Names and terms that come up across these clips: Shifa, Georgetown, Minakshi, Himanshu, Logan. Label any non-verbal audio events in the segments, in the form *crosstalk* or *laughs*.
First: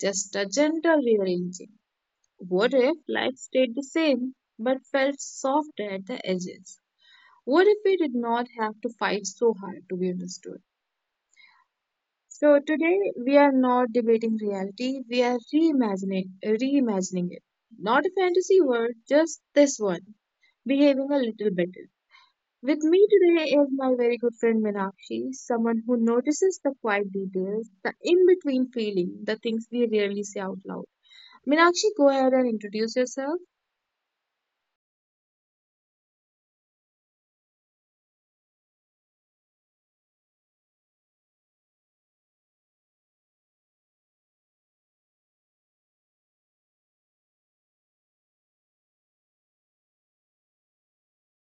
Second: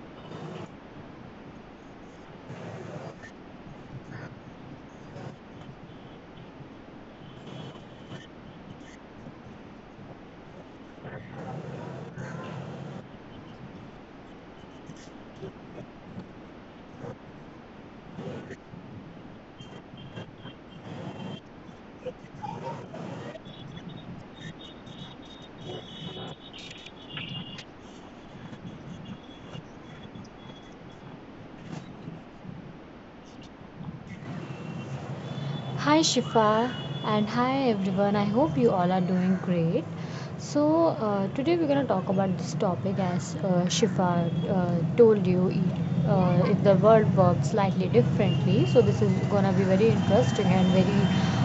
just a gentle rearranging? What if life stayed the same but felt softer at the edges? What if we did not have to fight so hard to be understood? So today we are not debating reality, we are reimagining it. Not a fantasy world, just this one, behaving a little better. With me today is my very good friend Minakshi, someone who notices the quiet details, the in-between feeling, the things we rarely say out loud. Minakshi, go ahead and introduce yourself. Hi Shifa and hi everyone. I hope you all are doing great. So today we're gonna talk about this topic as Shifa told you. If the world works slightly differently, so this is gonna be very interesting and very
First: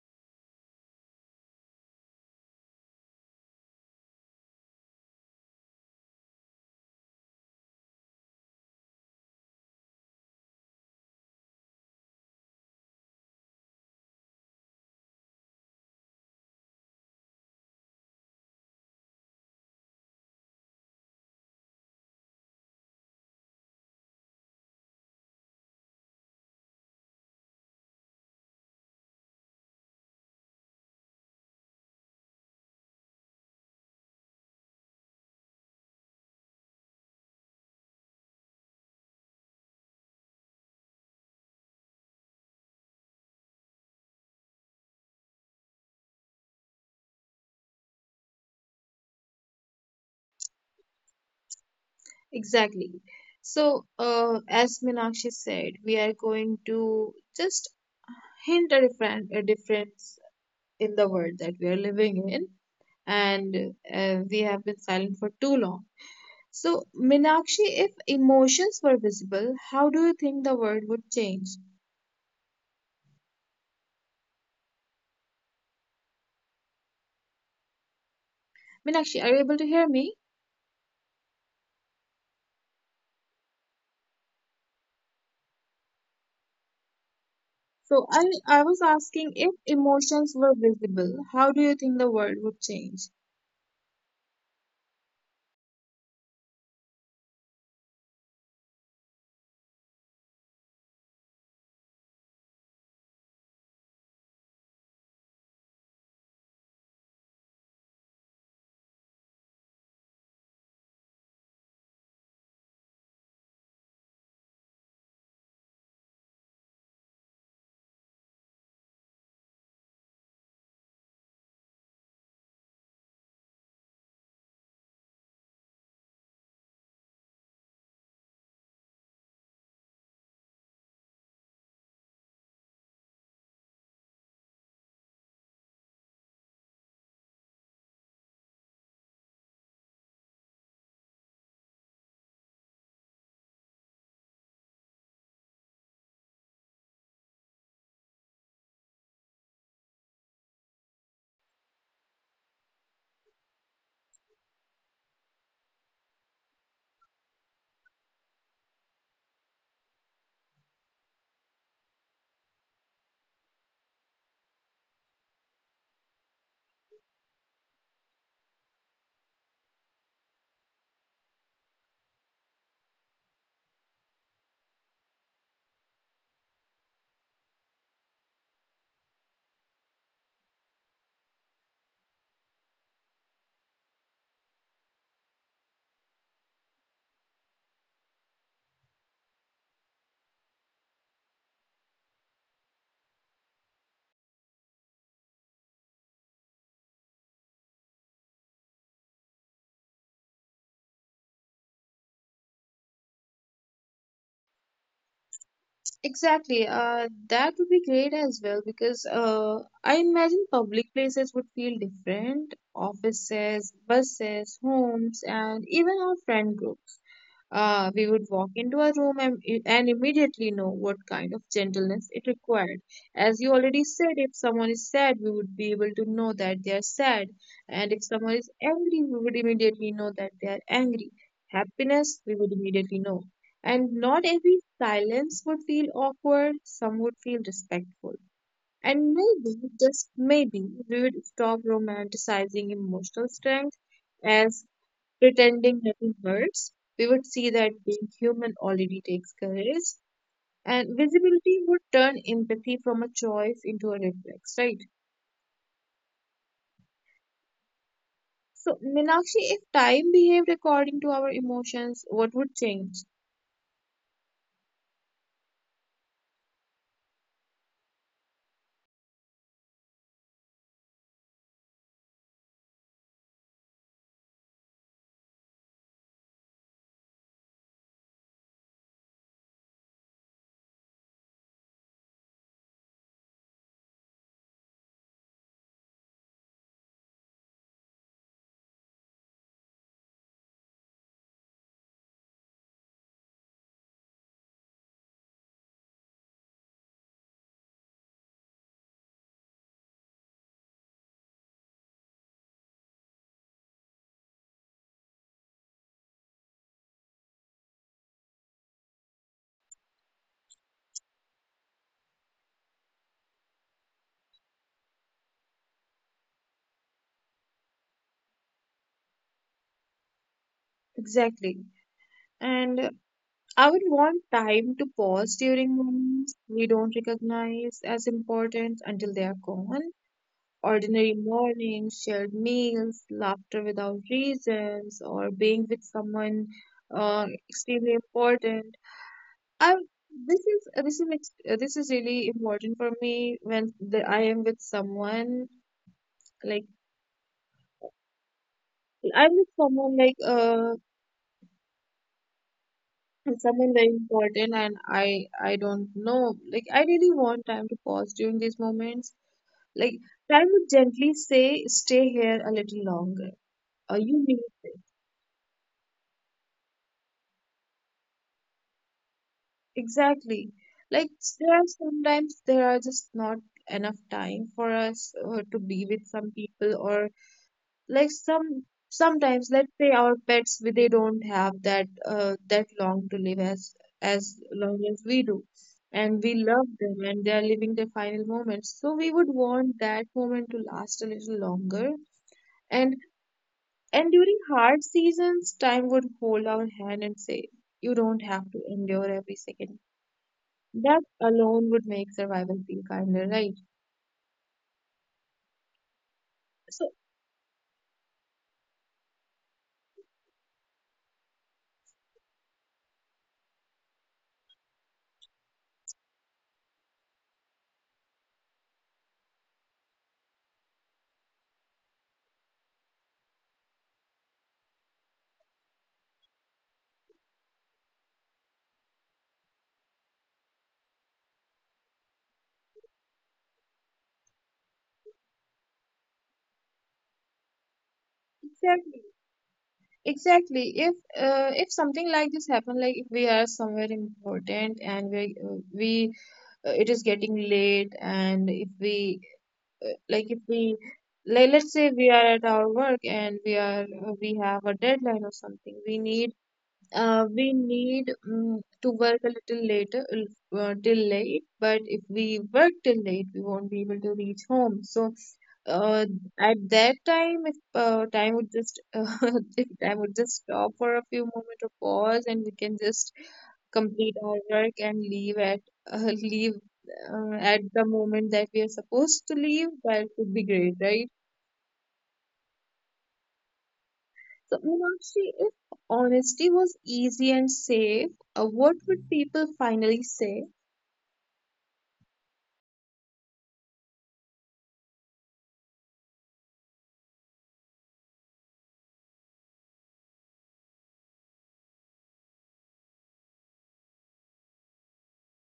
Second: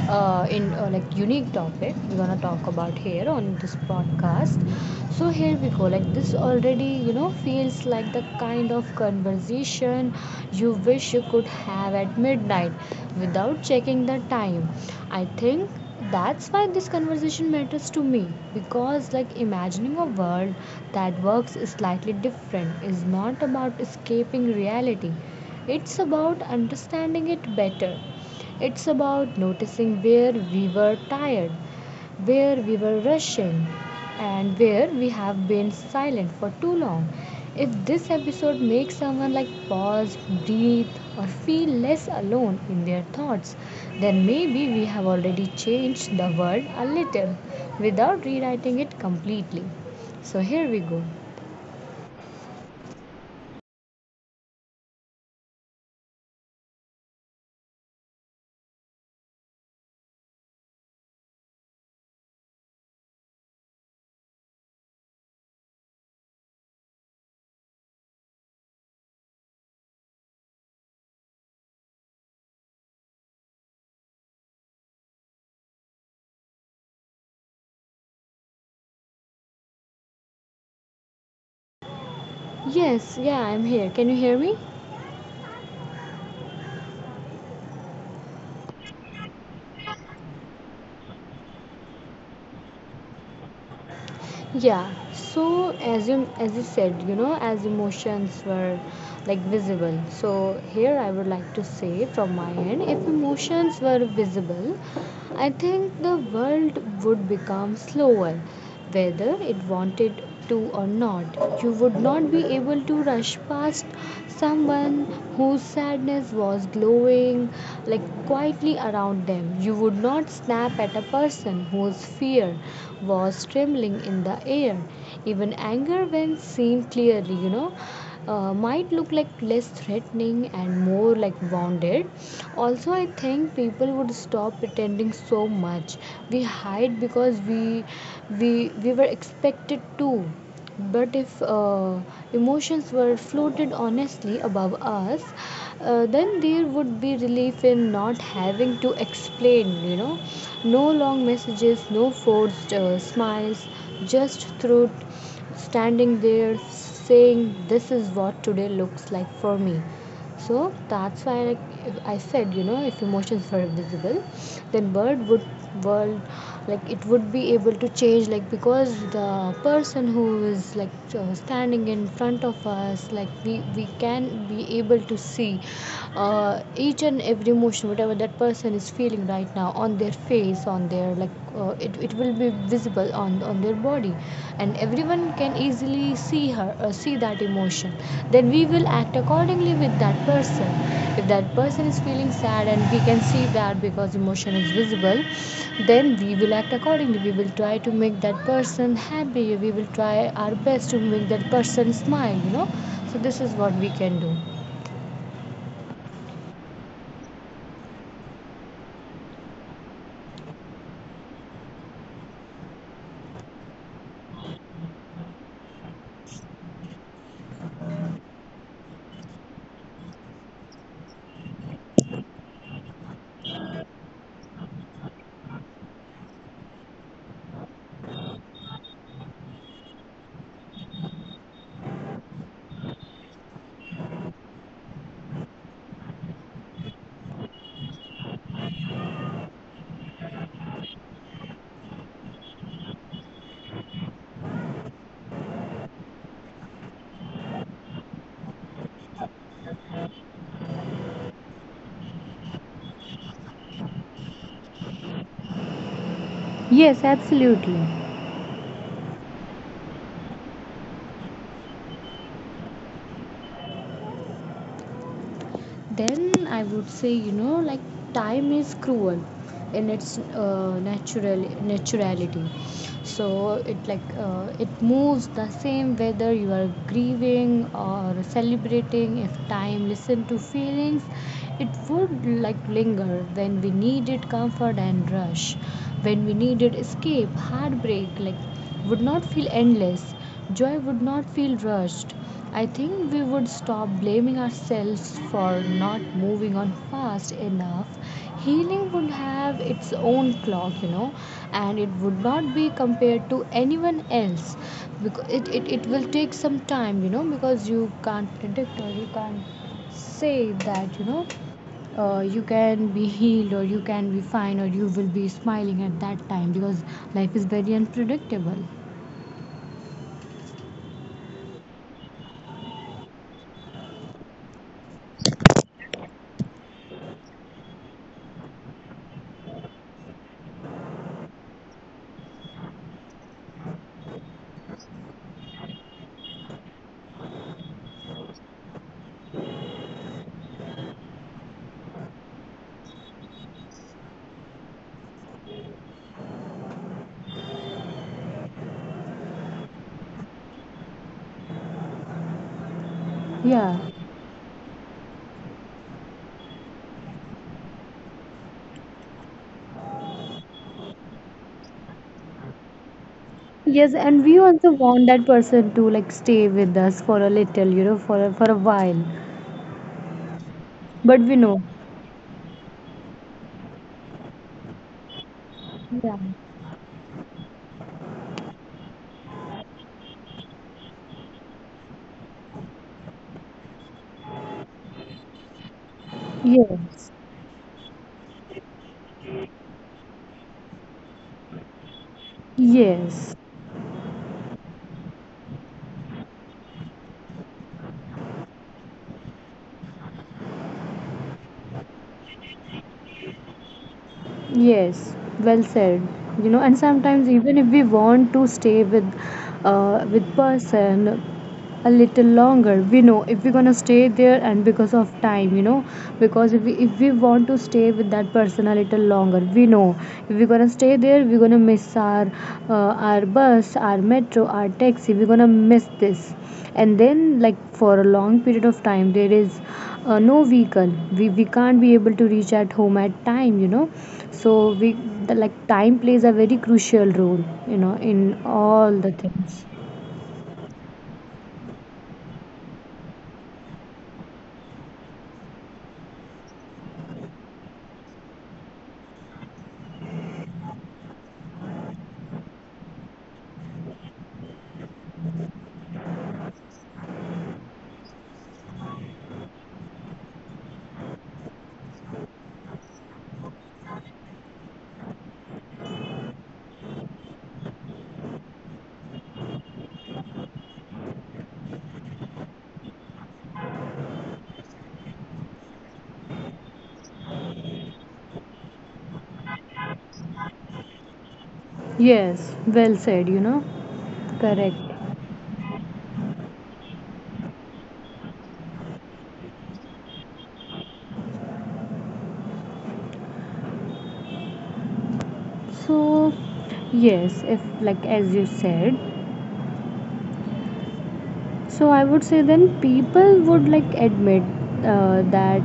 in like unique topic we're gonna talk about here on this podcast. So here we go, like this already, feels like the kind of conversation you wish you could have at midnight without checking the time. I think that's why this conversation matters to me because, like, imagining a world that works slightly different is not about escaping reality, it's about understanding it better. It's about noticing where we were tired, where we were rushing and where we have been silent for too long. If this episode makes someone like pause, breathe, or feel less alone in their thoughts, then maybe we have already changed the world a little without rewriting it completely. So here we go. Exactly. So, as Minakshi said, we are going to just hint a difference in the world that we are living in, and we have been silent for too long. So, Minakshi, if emotions were visible, how do you think the world would change? Minakshi, are you able to hear me? Yes, yeah, I'm here. Can you hear me? So, I was asking if emotions were visible, how do you think the world would change? Yeah, so as you said, as emotions were like visible. So here I would like to say from my end, if emotions were visible, I think the world would become slower whether it wanted to or not. You would not be able to rush past someone whose sadness was glowing like quietly around them. You would not snap at a person whose fear was trembling in the air. Even anger, when seen clearly, might look like less threatening and more like bounded. Also, I think people would stop pretending so much. We hide because we we were expected to, but if emotions were floated honestly above us, then there would be relief in not having to explain. No long messages, no forced smiles, just truth standing there saying this is what today looks like for me. So that's why I said, if emotions were visible, then bird would world, like, it would be able to change, like, because the person who is, like, standing in front of us, like, we can be able to see each and every emotion whatever that person is feeling right now on their face, on their, like, it will be visible on their body, and everyone can easily see that emotion. Then we will act accordingly with that person. If that person is feeling sad and we can see that, because emotion is visible, then we will act accordingly. We will try to make that person happy, we will try our best to make that person smile. So this is what we can do. Exactly. That would be great as well because I imagine public places would feel different. Offices, buses, homes, and even our friend group. We would walk into a room and immediately know what kind of gentleness it required. As you already said, if someone is sad, we would be able to know that they are sad. And if someone is angry, we would immediately know that they are angry. Happiness, we would immediately know. And not every silence would feel awkward, some would feel respectful. And maybe, just maybe, we would stop romanticizing emotional strength as pretending nothing hurts, we would see that being human already takes courage, and visibility would turn empathy from a choice into a reflex, right? Yes, absolutely. So, Minakshi, if time behaved according to our emotions, what would change? Then I would say, like, time is cruel in its naturality. So it moves the same whether you are grieving or celebrating. If time listen to feelings, it would, like, linger when we needed comfort and rush when we needed escape. Heartbreak, like, would not feel endless. Joy would not feel rushed. I think we would stop blaming ourselves for not moving on fast enough. Healing would have its own clock, and it would not be compared to anyone else because it will take some time, because you can't predict or you can't say that, you know. You can be healed or you can be fine or you will be smiling at that time because life is very unpredictable. Exactly. And I would want time to pause during moments we don't recognize as important until they are gone. Ordinary mornings, shared meals, laughter without reasons, or being with someone extremely important. I this is ex- This is really important for me when I am with someone like I'm with someone like uh Yeah. someone very important and I don't know, like I really want time to pause during these moments. Like, time would gently say stay here a little longer Yes, or and you we need also want that person to, like, stay with us for a little, for a while. Exactly. But we know. There are sometimes there are just not enough time for us to be Yeah. with some people or like some sometimes, let's say our pets, they don't have that that long to live as long as we do, and we love them Yes. and they are living their final moments, so we would want that moment to last a little longer. and Yes. and during hard seasons, time would hold our hand and say you don't have to endure every second. That alone would make survival feel kinder, right? Yes. Well said. You know, and So sometimes even if we want to stay with person, a little longer we know if we're gonna stay there and because of time. Because if we want to stay with that person a little longer, we know if we're gonna stay there we're gonna miss uh, our bus, our metro, our taxi, we're gonna miss this. And then, like, for a long period of time there is no vehicle, we can't be able to reach at home at time, you know. So like, time plays a very crucial role, in all the exactly, things. exactly. If something like this happened, like if we are somewhere important and we it is getting late, and if we like if we like let's say we are at our work and we have a deadline or something, we need to work a little later, till late, but if we work till late, we won't be able to reach home. So, uh, at that time, if time would just *laughs* if time would just stop for a few moments or pause, and we can just complete our work and leave at uh, *laughs* leave at the moment that we are supposed to leave, that would be great, right? Yes, well said. So, Correct. Meenakshi, if honesty was easy and safe, what would people finally say? So, yes, if like as you said, so I would say then people would, like, admit that,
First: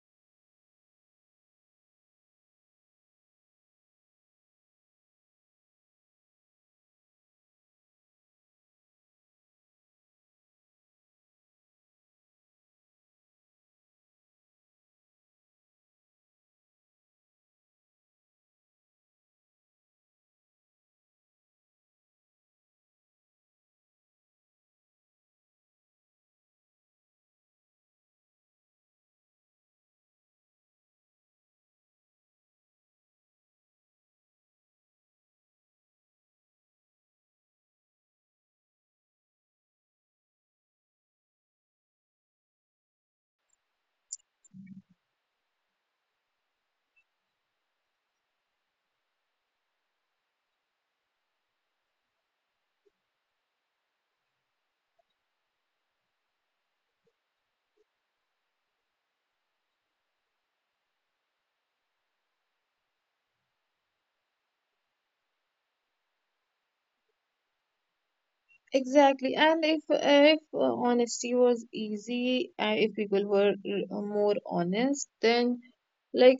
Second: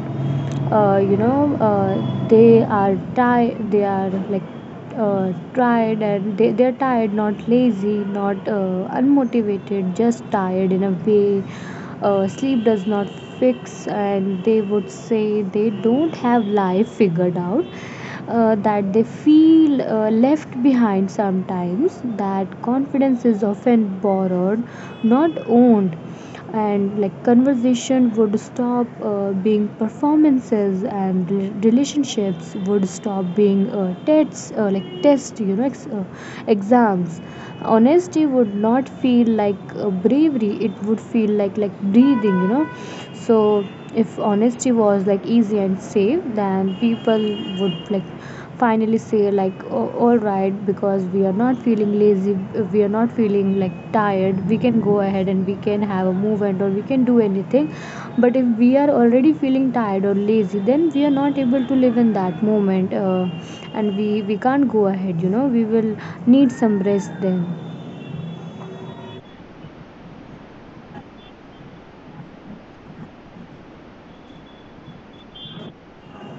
uh, you know uh, they are tired, they are like tired and they, they're tired, not lazy, not unmotivated, just tired in a way sleep does not fix, and they would say they don't have life figured out, that they feel left behind sometimes, that confidence is often borrowed, not owned. And, like, conversation would stop being performances, and relationships would stop being tests, like tests, exams. Honesty would not feel like bravery, it would feel like breathing. So if honesty was, like, easy and safe, then people would, like, finally say, like, oh, all right, because we are not feeling lazy, we are not feeling, like, tired, we can go ahead and we can have a movement or we can do anything. But if we are already feeling tired or lazy, then we are not able to live in that moment, and we can't go ahead, we will need some rest then. Exactly, and if honesty was easy, if people were more honest, then like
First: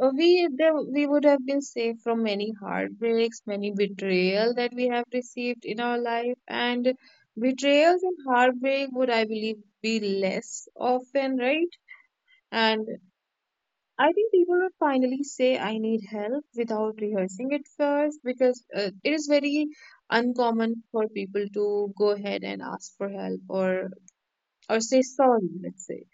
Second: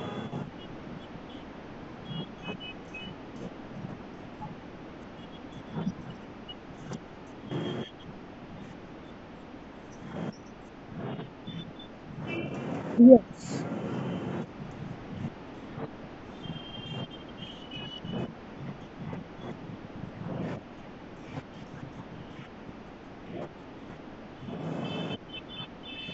we would have been safe from many heartbreaks, many betrayal that we have received in our life, and betrayals and heartbreak would, I believe, be less often, right? And Yes. I think people would finally say I need help without rehearsing it first, because it is very uncommon for people to go ahead and ask for help or say sorry, let's say.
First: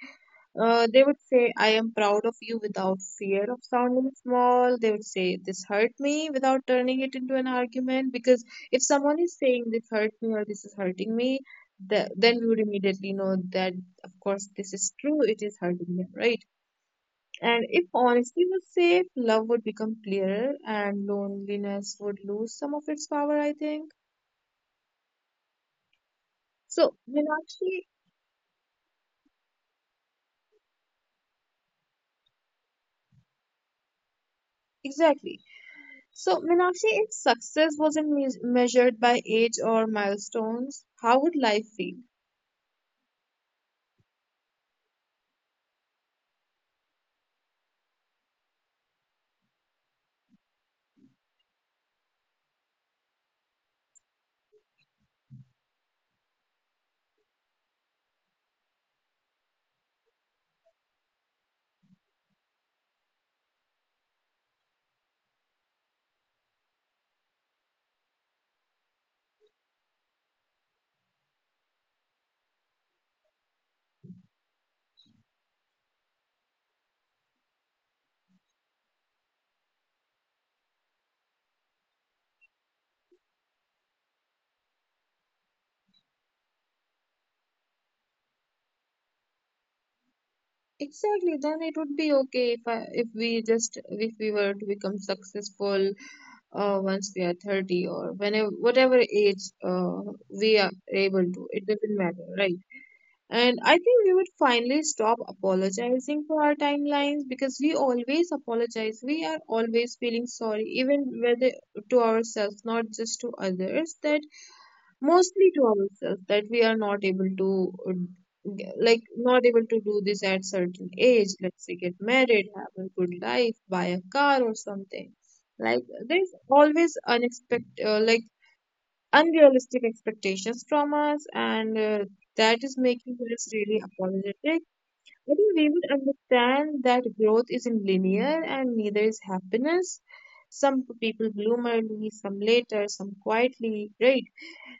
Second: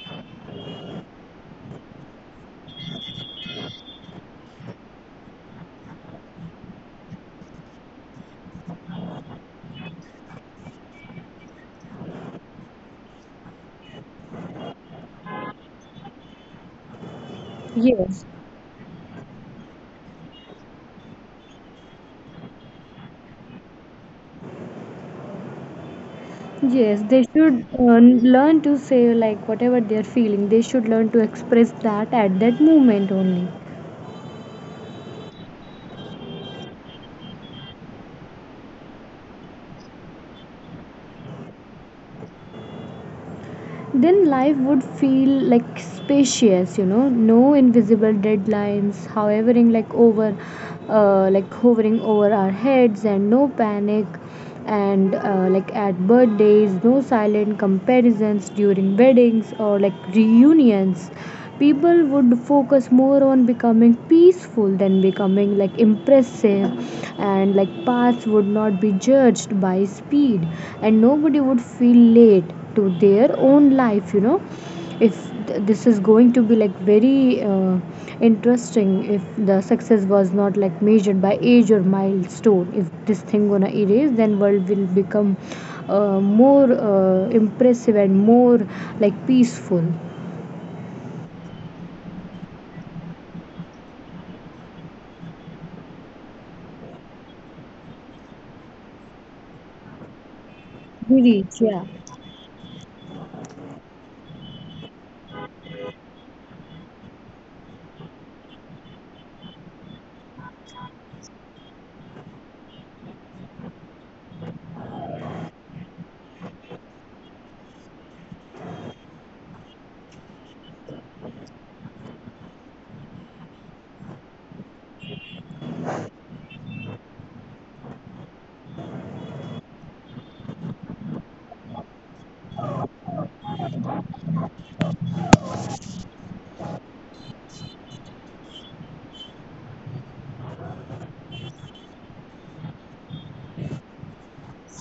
They would say I am proud of you without fear of sounding small. They would say this hurt me without turning it into an argument, because if someone is saying this hurt me or this is hurting me, then we would immediately know that of course this is true, it is hurting them, right? And if Yes. honesty was safe, love would become clearer and loneliness would lose some of its power, I think. So, Yes, they should Meenakshi, learn to say, like, whatever they are feeling. They should learn to express that at that moment only. exactly. So, Meenakshi, if success wasn't measured by age or milestones, how would life feel? Then life would feel, like, spacious, no invisible deadlines, like hovering over our heads, and no panic, and like, at birthdays, no silent comparisons during weddings or like reunions. People would focus more on becoming peaceful than becoming, like, impressive, and, like, paths would not be judged by speed, and nobody would feel late to their own life, you know. If this is going to be, like, very interesting, if the success was not, like, measured by age or milestone, if this thing gonna erase, then world will become more impressive and more like peaceful. Exactly, then it would be okay if we just if we were to become successful once we are 30 or whenever whatever age we are able to, Village, it yeah. doesn't matter, right? And I think we would finally stop apologizing for our timelines, because we always apologize. We are always feeling sorry, even whether to ourselves, not just to others, that mostly to ourselves, that we are not able to, like, not able to do this at certain age. Let's say get married, have a good life, buy a car or something. Like, there's always unexpected, unrealistic expectations from us and that is making us really apologetic. I think we would understand that growth isn't linear and neither is happiness. Some people bloom early, some later, some quietly, right?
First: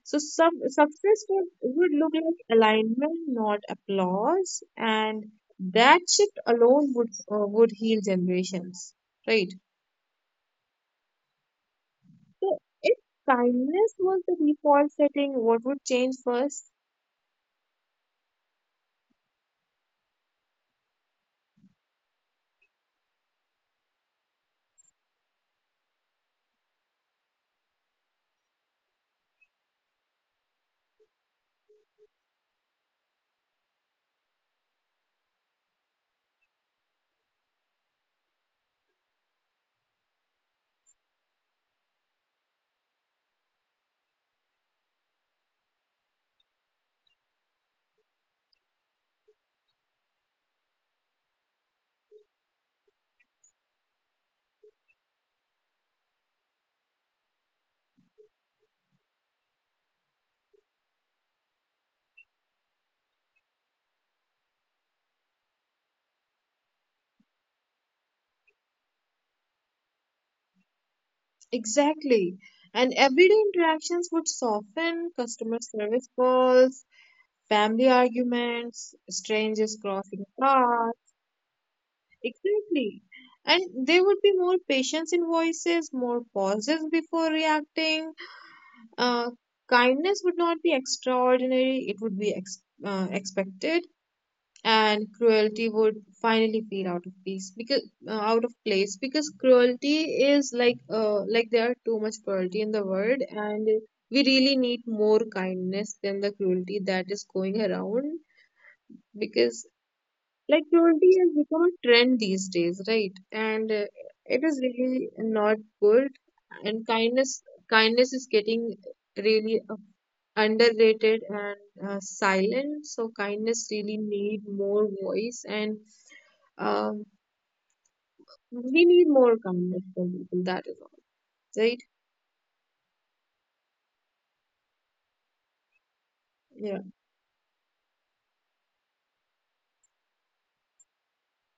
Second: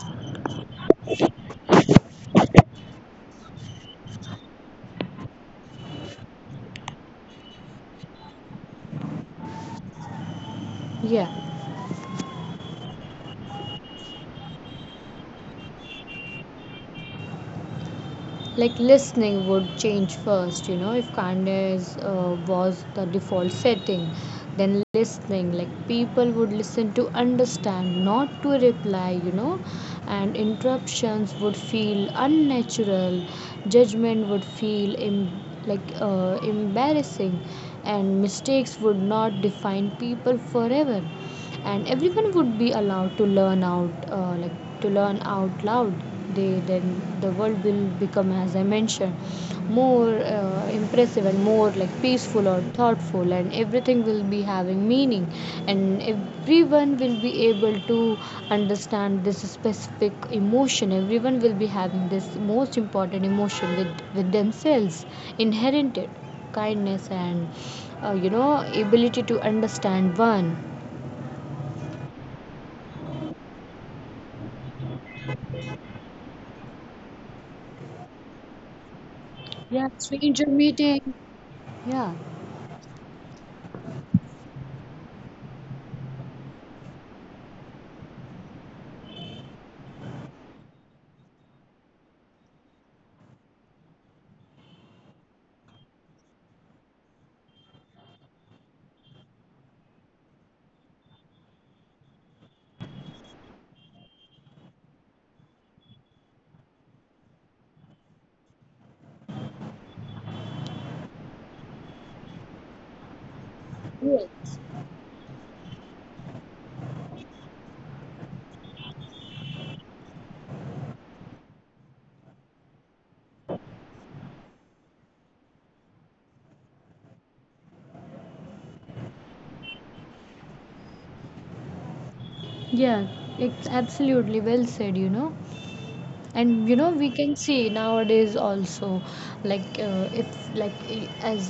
So some success would look like alignment, not applause, and that shift alone would heal generations, right? Yeah, So if kindness was the default setting, what would change first? like listening would change first, if kindness was the default setting, then listening, like, people would listen to understand, not to reply, and interruptions would feel unnatural, judgment would feel embarrassing, and mistakes would not define people forever, and everyone would be allowed to like to learn out loud. They Then the world will become, as I mentioned, more impressive and more like peaceful or thoughtful, and everything will be having meaning, and everyone will be able to understand this specific emotion. Everyone will be having this most important emotion with themselves, inherited kindness and, uh, you know ability to understand one. Exactly. And everyday interactions would soften customer service calls, family arguments, strangers Yeah, crossing stranger paths. meeting. Exactly. And there would be more patience in voices, more pauses before reacting. Uh, Kindness would not be extraordinary, it would be expected, and cruelty would finally feel out of place, because cruelty is there are too much cruelty in the world, and we really need more kindness than the cruelty that is going around, because like cruelty has become a trend these days, right? And Yeah. it is really not good. And kindness is getting really underrated and silent, so kindness really need more voice and um, we need more kindness from people. That is all, right? Yeah, it's absolutely well said, and Yeah, we can see nowadays also, like if like, as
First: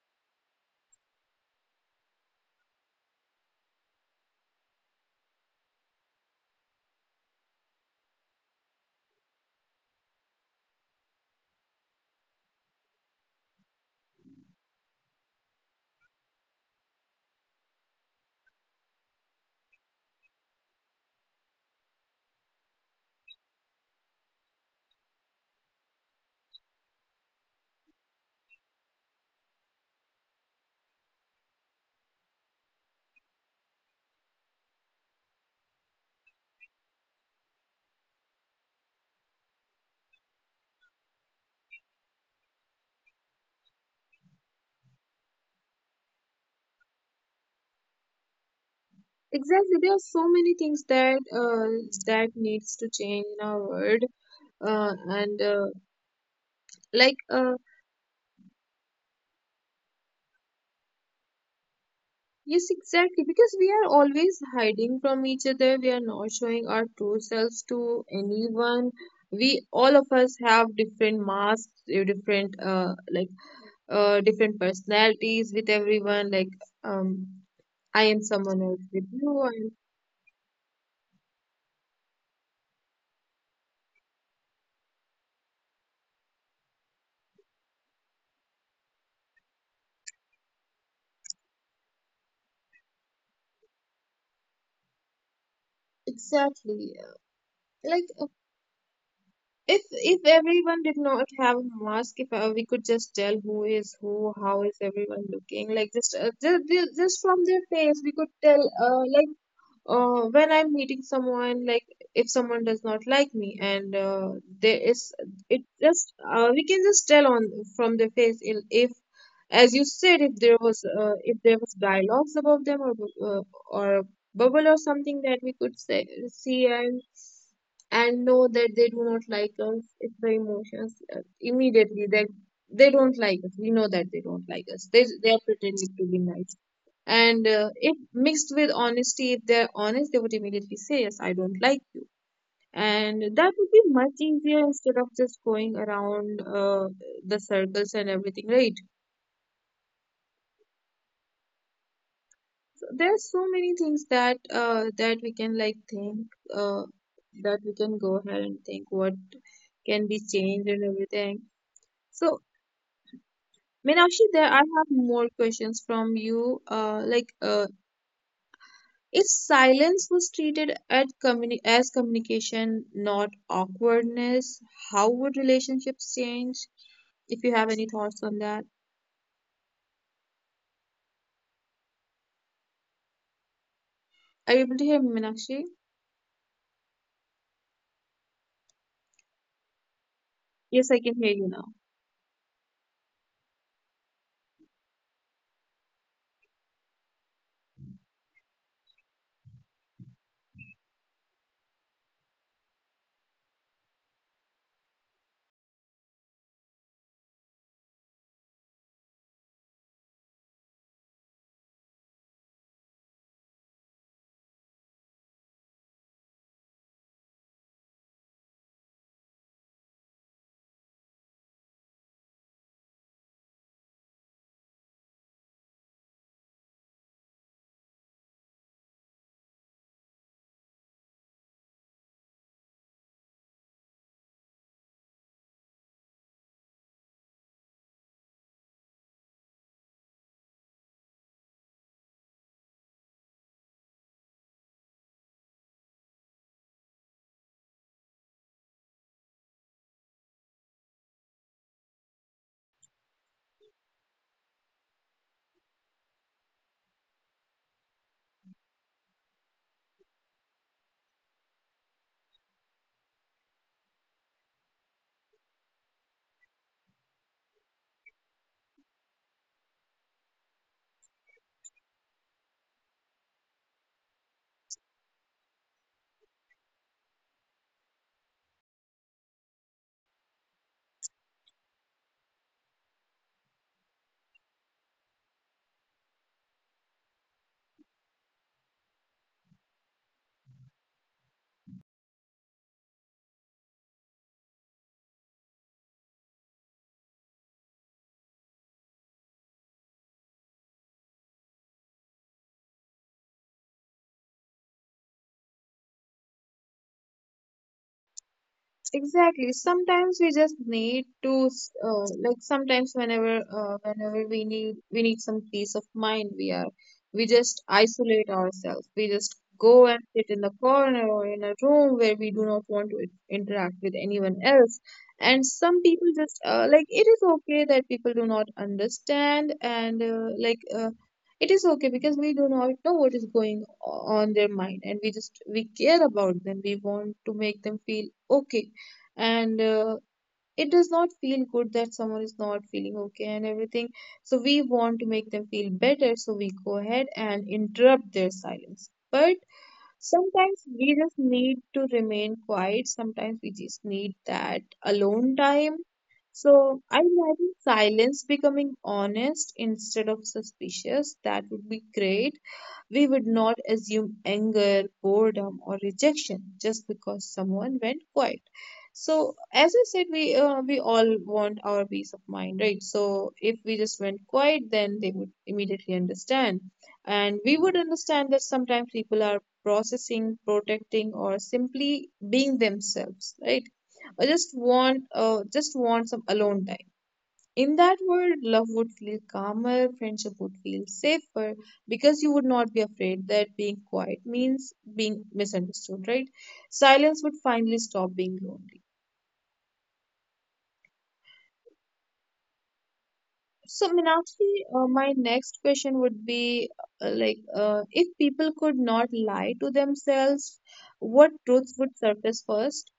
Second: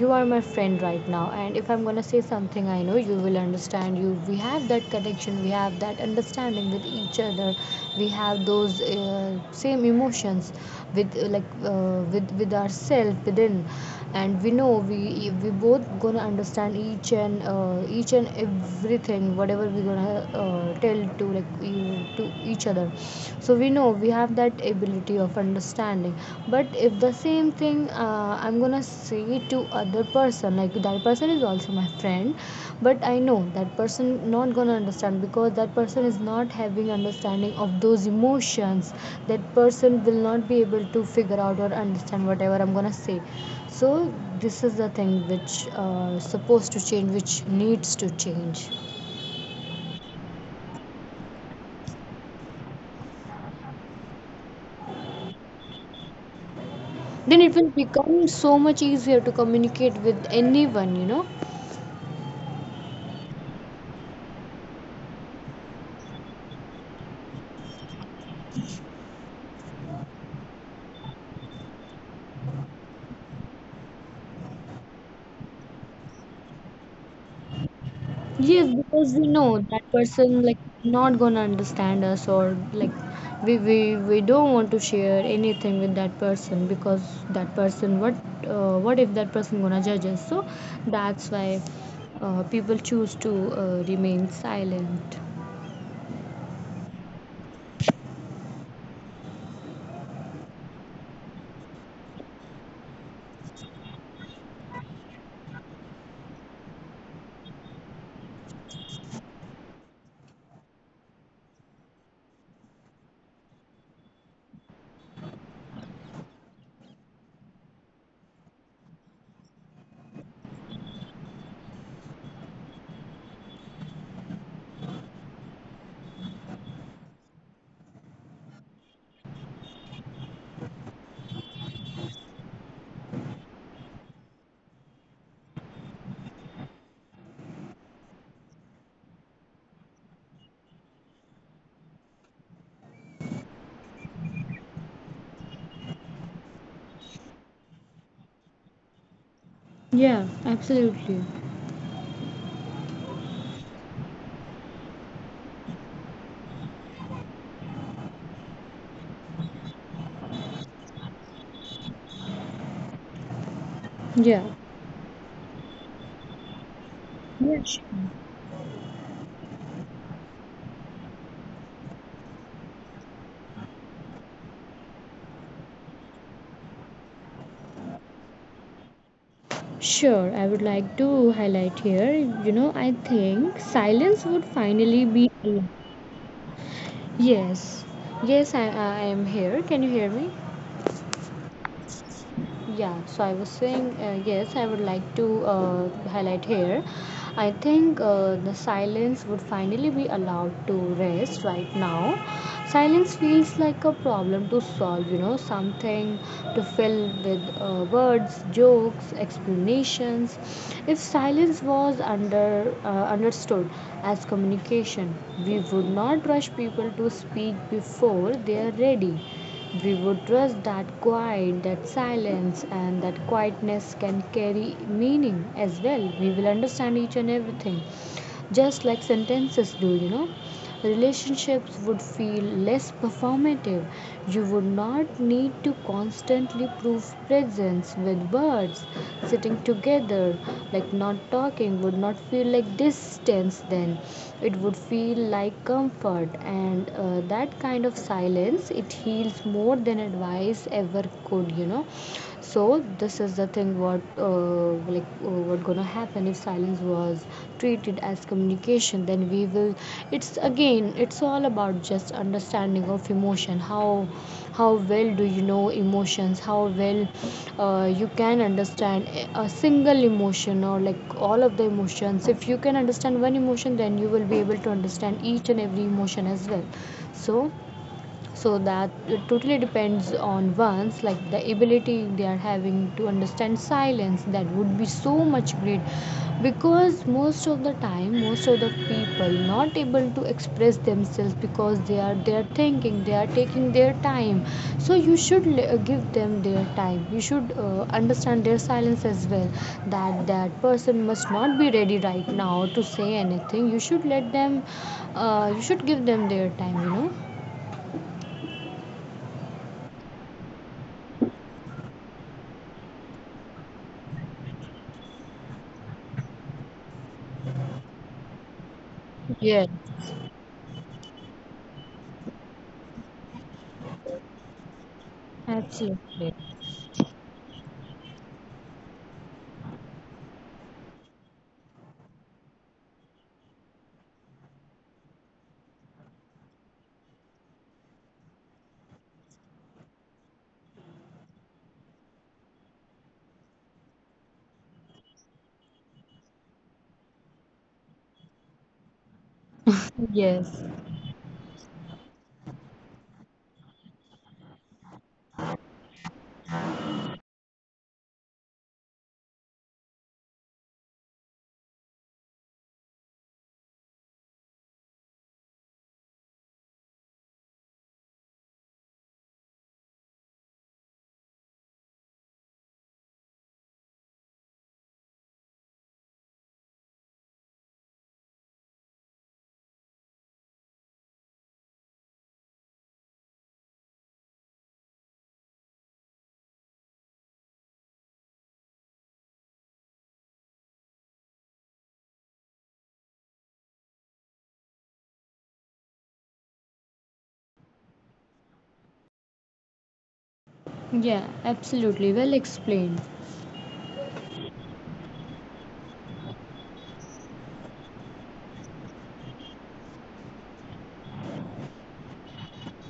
you are my friend right now, and if I'm gonna say something, I know you will understand you We have that connection, we have that understanding with each other, we have those same emotions with ourselves within, and we know we both gonna understand each and everything whatever we're gonna tell to like to each other. So we know we have that ability of understanding. But if the same thing, I'm gonna say to other person, like, that person is also my friend, but I know that person not gonna understand because that person is not having understanding of those emotions. That person will not be able to figure out or understand whatever I'm gonna say. So this is the thing which supposed to change, which needs to change. exactly. There are so many things that that needs to change in our world. And like Then it will become so much easier to communicate with anyone. yes, exactly. Because we are always hiding from each other. We are not showing our true selves to anyone. We all of us have different masks, uh, different uh like different personalities with everyone. Like um, I am someone Yes, else with because we you. know I am that person, like, not gonna understand us, or like we don't want to share anything with that person, because that person, what if that person gonna judge us. So that's why people choose to remain silent. exactly. Like if everyone did not have a mask, if we could just tell who is who, how is everyone looking like, just just from their face we could tell like when I'm meeting someone, like if someone does not like me and there is it just we can just tell on from their face. If as you said, if there was dialogues about them or bu- or a bubble or something that we could see and know that they do not like us, it's the emotions immediately that they don't like us, we know that they don't like us, they are pretending to be nice. And if mixed with honesty, if they're honest, they would immediately say yes, I don't like you, and that would be much easier instead of just going around the circles and everything, right? Yeah, absolutely. There's so many things that that we can like think uh, that we can go ahead and think what can be changed and everything. So, Meenakshi, Yeah, there I have more questions from you. Yeah, sure. If silence was treated at communi as communication, not awkwardness, how would relationships change? If you have any thoughts on that, Sure, I would like to highlight here. I think silence would are you able finally to hear be. me, Meenakshi? Yes, yes, I am here. Can you hear me? Yes, I can hear you now. Yeah, so I was saying, yes, I would like to highlight here. I think the silence would finally be allowed to rest right now. Silence feels like a problem to solve, something to fill with words, jokes, explanations. If silence was understood as communication, we would not rush people to speak before they are ready. We would trust that quiet, that silence, and that quietness can carry meaning as well. We will understand each and everything just like sentences do. Relationships would feel less performative. You would not need to constantly prove presence with words. Sitting together, like not talking, would not feel like distance then. It would feel like comfort, and that kind of silence it heals more than advice ever could. So this is the thing what gonna happen if silence was treated as communication, then we will it's again, it's all about just understanding of emotion. How well do you know emotions? How well you can understand a single emotion, or like all of the emotions. If you can understand one emotion, then you will be able to understand each and every emotion as well. So so that, it totally depends on one's, like, the ability they are having to understand silence. That would be so much great, because most of the time, most of the people not able to express themselves because they are thinking, they are taking their time. So you should give them their time. You should understand their silence as well. That person must not be ready right now to say anything. You should let them. You should give them their time. Exactly. Sometimes we just need to, like sometimes whenever, whenever we need some peace of mind. We are, we just isolate ourselves. We just Yes. go and sit in the corner or in a room where we do not want to interact with anyone else. And some people just, Absolutely. Like it is okay that people do not understand and it is okay because we do not know what is going on their mind, and we just we care about them, we want to make them feel okay and it does not feel good that someone is not feeling okay and everything, so we want to make them feel better, so we go ahead and interrupt their silence. But sometimes Yes, we just need to remain quiet, sometimes we just need that alone time. So I imagine silence becoming honest instead of suspicious. That would be great. We would not assume anger, boredom, or rejection just because someone went quiet. So as I said, we all want our peace of mind, right? So if we just went quiet, then they would immediately understand, and we would understand that sometimes people are processing, protecting, or simply being themselves, right? Or just want just want some alone time. In that world, love would feel calmer, friendship would feel safer, because you would not be afraid that being quiet means being misunderstood, right? Silence would finally stop being lonely. yeah, absolutely. Well explained. So, Meenakshi, my next question would be if people could not lie to themselves, what truths would surface first?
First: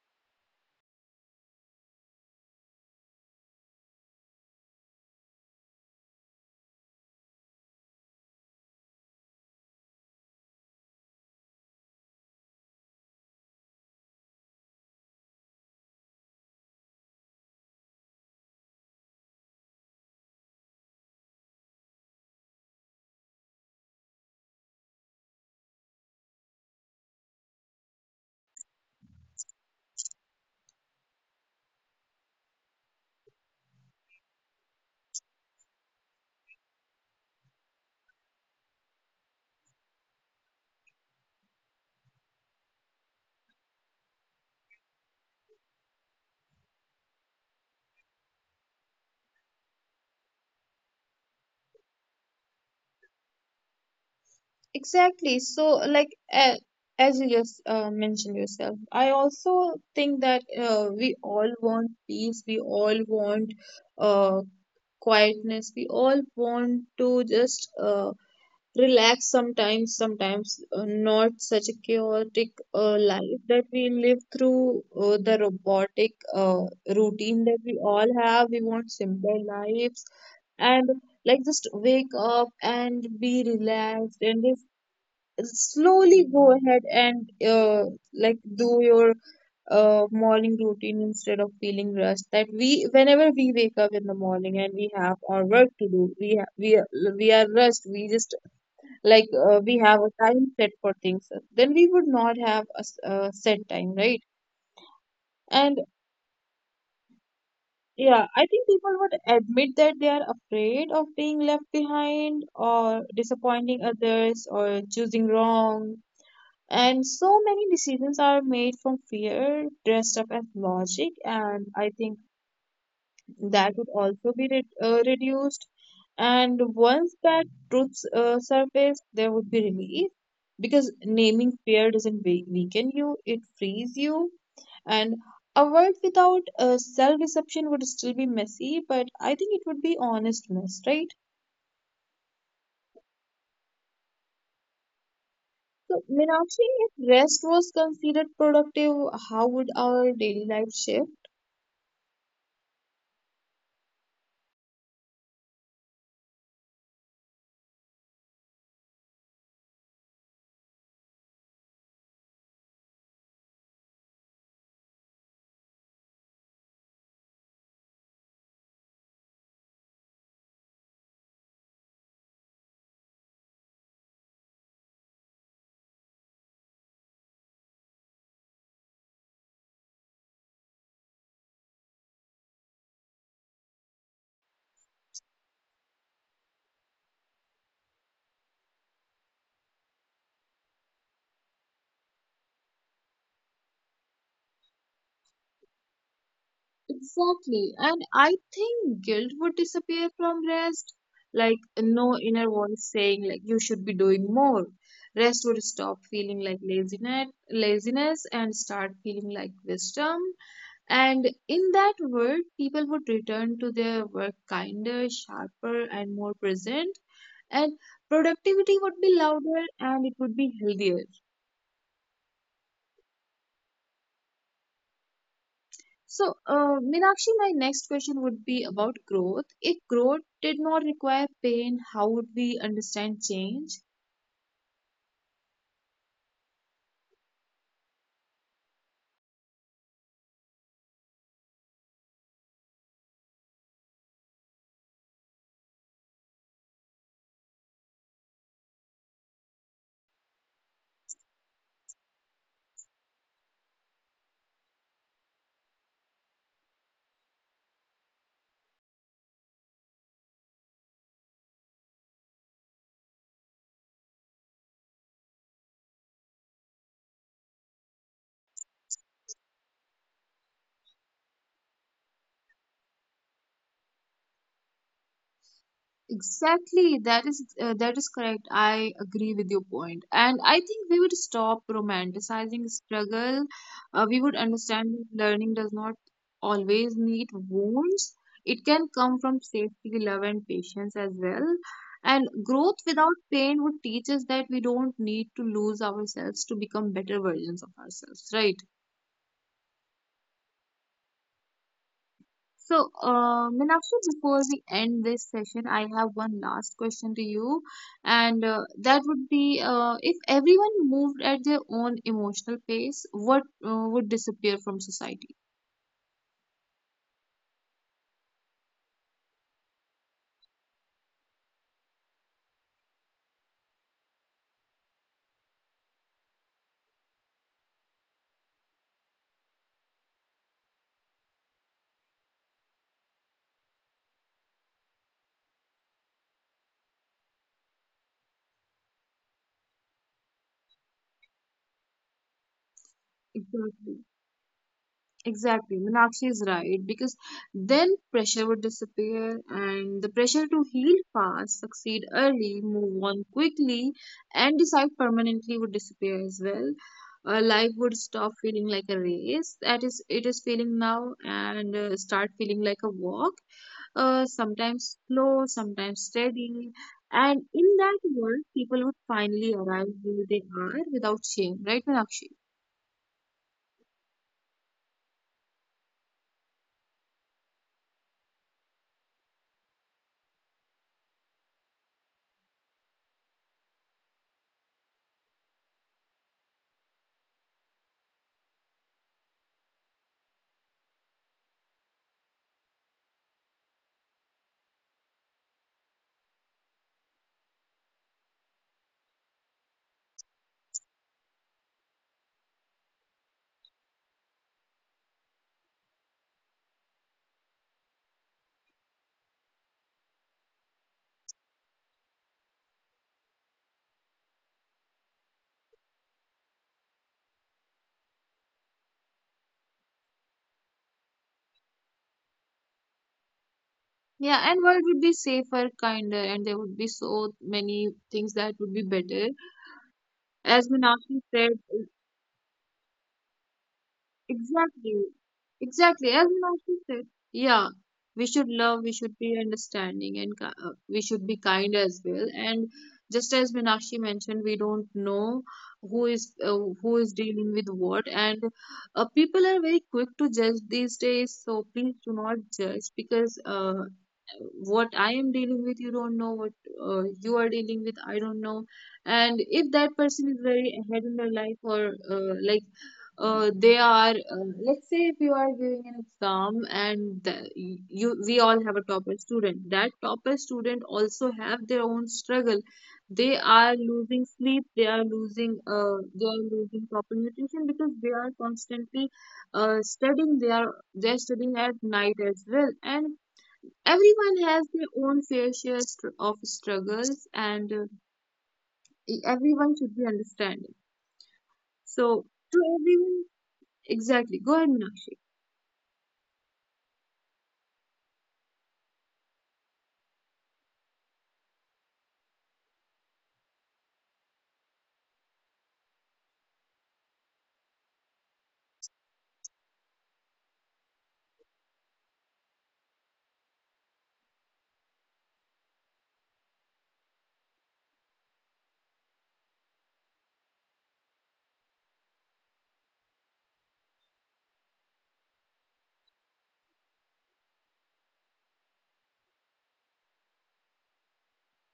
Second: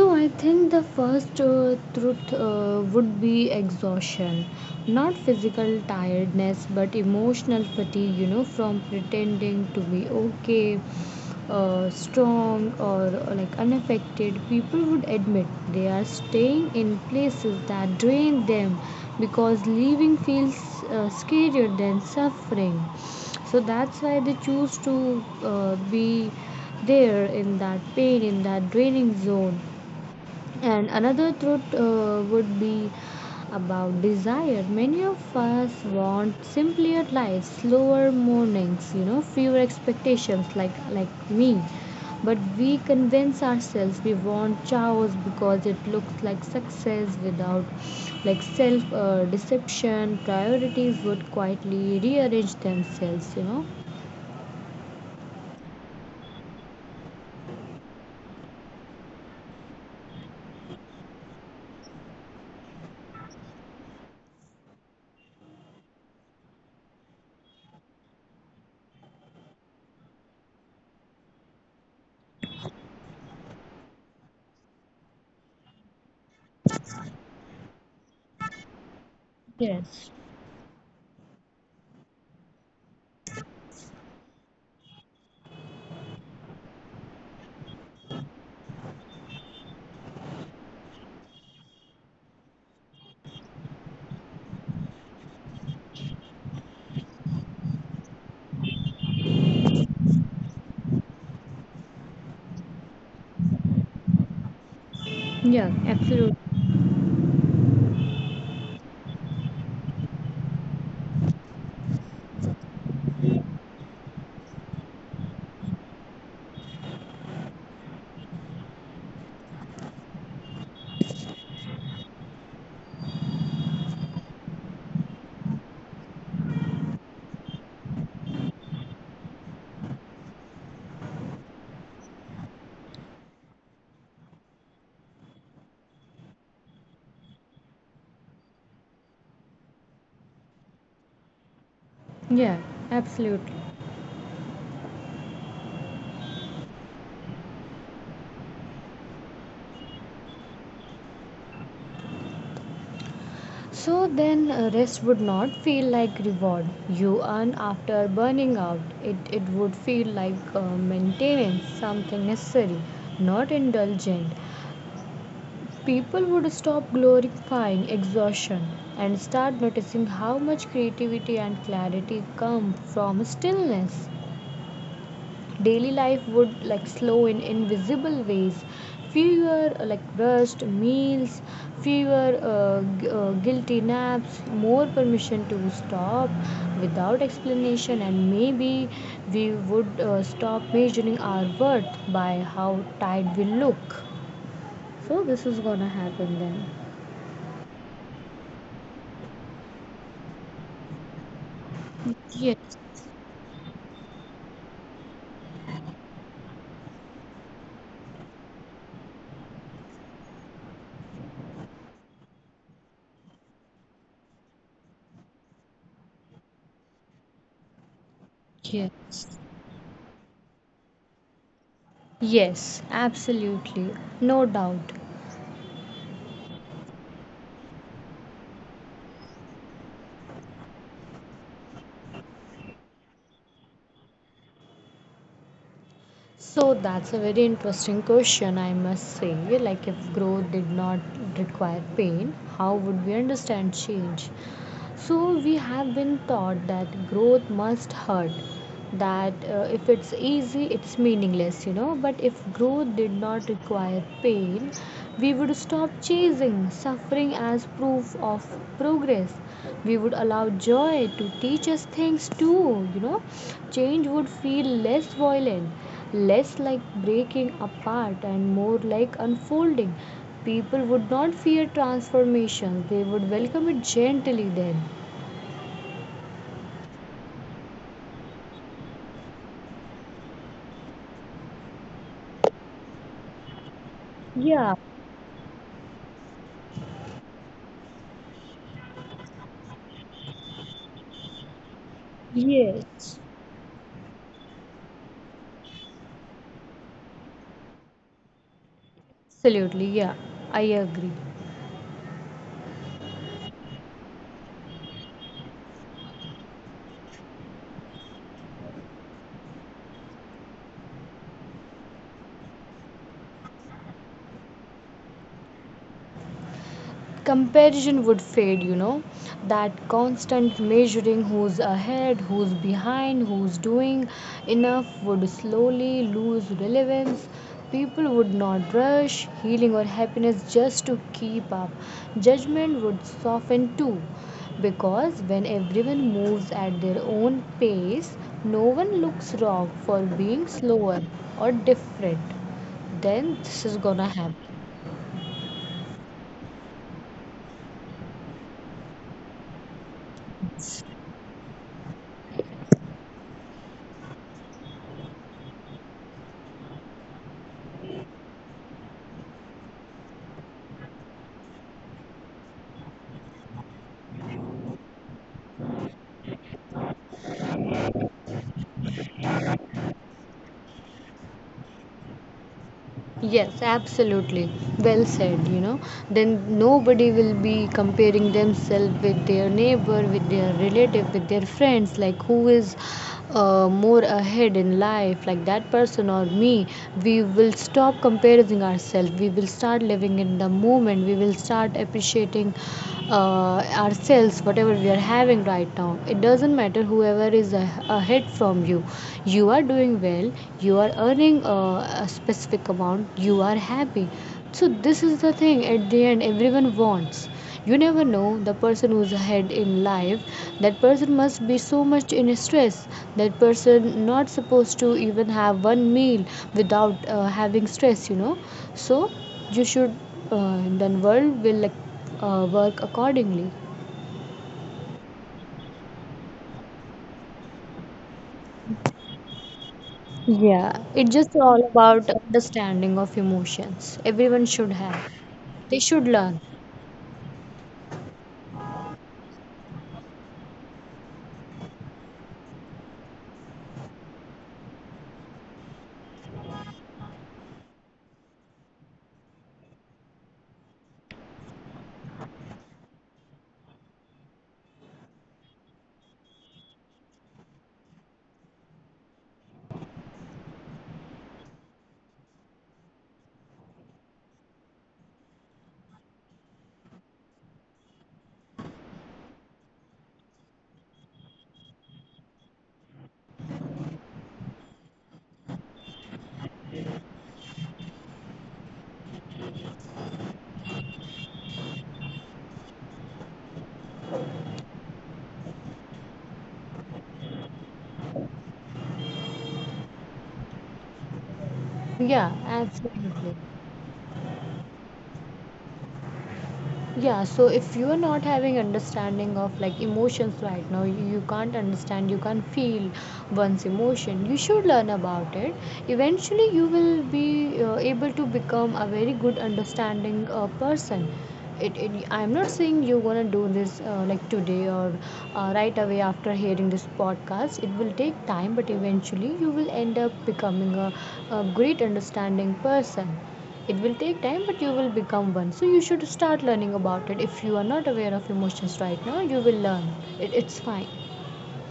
So, I think the first truth would be exhaustion. Not physical tiredness, but emotional fatigue, from pretending to be okay, stormed, or like, unaffected. People would admit they are staying in places that drain them, because leaving feels scarier than suffering. So that's why they choose to be there in that pain, in that draining zone. And another truth would be about desire. Many of us want simpler lives, slower mornings, fewer expectations, like me. But we convince ourselves we want chaos because it looks like success without, like, self deception. Priorities would quietly rearrange themselves. Exactly. So, as you just mentioned yourself, I also think that we all want peace, we all want uh, quietness, we all want to just relax sometimes, not such a chaotic life that we live through, the robotic routine that we all have. We want simpler Yes. lives, and like just wake up and be relaxed and just slowly go ahead and like do your morning routine instead of feeling rushed. That we, whenever we wake up in the morning and we have our work to do, we are rushed, we just like we have a time set for things, then we would not have a a set time, right? Yeah, And absolutely. yeah, I think people would admit that they are afraid of being left behind, or disappointing others, or choosing wrong. And so many decisions are made from fear dressed up as logic, and I think that would also be reduced. And once that truth surfaced, there would be relief, because naming fear doesn't weaken you, it frees you. And a world without self deception would still be messy, but I think it would be honest mess, right? Yeah, absolutely. So, Meenakshi, if rest was considered productive, how would our daily life shift? So then rest would not feel like reward you earn after burning out. It would feel like maintenance, something necessary, not indulgent. People would stop glorifying exhaustion and start noticing how much creativity and clarity come from stillness. Daily life would, like, slow in invisible ways, fewer, like, rushed meals, fewer guilty naps, more permission to stop without explanation. And maybe we would stop measuring our worth by how tired we look. So this is gonna happen then. Exactly. And I think guilt would disappear from rest. Like no inner Yes. voice saying like you should be doing more. Rest would stop feeling like laziness and start feeling like wisdom. And in that world, people would return to their work kinder, sharper, and more present. And productivity would be Yes. louder, and it would be healthier. Yes, absolutely. No doubt. So, Meenakshi, my next question would be about growth. If growth did not require pain, how would we understand change? So that's a very interesting question, I must say. Like, if growth did not require pain, how would we understand change? So we have been taught that growth must hurt, that if it's easy, it's meaningless. But if growth did not require pain, we would stop chasing suffering as proof of progress. We would allow joy to teach us things too. Change would feel less violent, less like breaking apart, and more like unfolding. People would not fear transformation, they would welcome it gently then. Exactly, that is correct. I agree with your point, and I think we would stop romanticizing struggle. We would Yeah, understand that learning does not always need wounds. It can come from safety, love, and patience as well. And growth without yes. pain would teach us that we don't need to lose ourselves to become better versions of ourselves, right? Absolutely, yeah, I agree. So, Meenakshi, before we end this session, I have one last question to you, and that would be if everyone moved at their own emotional pace, what would disappear from society? Comparison would fade. That constant measuring, who's ahead, who's behind, who's doing enough, would slowly lose relevance. People would not rush healing or happiness just to keep up. Judgment would soften too, because when everyone moves at their own pace, no one looks wrong for being slower or different. Then this is Exactly. gonna happen. Exactly, Meenakshi is right, because then pressure would disappear, and the pressure to heal fast, succeed early, move on quickly, and decide permanently would disappear as well. Life would stop feeling like a race that is it is feeling now, and start feeling like a walk, sometimes slow, sometimes steady. And in that world, people would finally arrive where they are without shame, right, Meenakshi? Yes, absolutely. Well said. Then nobody will be comparing themselves with their neighbor, with their relative, with their friends, like who is more ahead in life, like that person or me. We will stop comparing ourselves. We will start living in the moment. We will start appreciating ourselves, whatever we are having right now. It doesn't matter whoever is ahead from you. You are doing well. You are earning a specific amount. You are happy. So this is the thing, at the end everyone wants. You never know, the person who's ahead in life, that person must be so much in stress, that person not supposed to even have one meal without having stress. So you should then world will, like, work accordingly. Yeah, and world would be safer, kinder, and there would be so many things that would be better. As Yeah, it's Meenakshi just said, all about understanding of emotions everyone should exactly. have. They Exactly. should As learn. Himanshu said, yeah, we should love, we should be understanding, and we should be kind as well. And just as Meenakshi mentioned, we don't know who is dealing with what. And people are very quick to judge these days. So please do not judge, because what I am dealing with, you don't know what you are dealing with. I don't know. And if that person is very ahead in their life, or they are, let's say if you are giving an exam, and the, you, we all have a topper student. That topper student also have their own struggle. They are losing sleep, they are losing proper nutrition, because they are constantly studying, they are studying at night as well. And everyone has their own fair share of struggles, and everyone should be understanding, so Yeah, to everyone. absolutely. Exactly, go ahead Meenakshi. Yeah, so if you are not having understanding of, like, emotions right now, you can't understand, you can't feel one's emotion. You should learn about it. Eventually you will be able to become a very good understanding person. It, it i'm not saying you're gonna do this like today or right away after hearing this podcast. It will take time, but eventually you will end up becoming a great understanding person. It will take time, but you will become one. So you should start learning about it. If you are not aware of emotions right now, you will learn. It's fine.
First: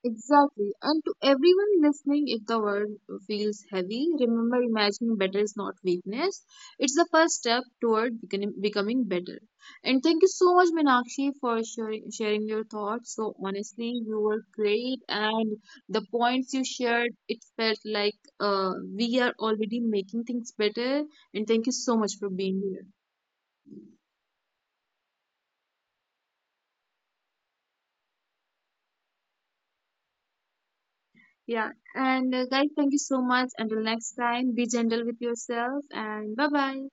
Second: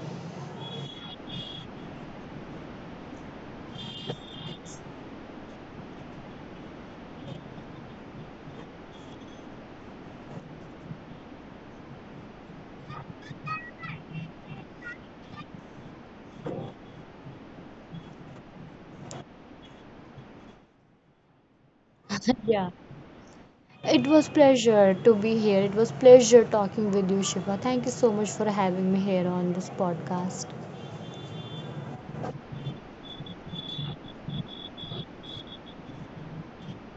Exactly. And to everyone listening, if the world feels heavy, remember imagining better is not weakness. It's the first step toward becoming better. And thank you so much, Meenakshi, for sharing your thoughts. So honestly, you were great, and the points you shared, it felt like we are already making things better. And thank you so much for *laughs* being Yeah, here. it was pleasure to be here. It was pleasure talking with you, Shiva. Thank you so much for having me here on this podcast. Yeah, and guys, thank you so much. Until next time, be gentle with yourself, and bye bye.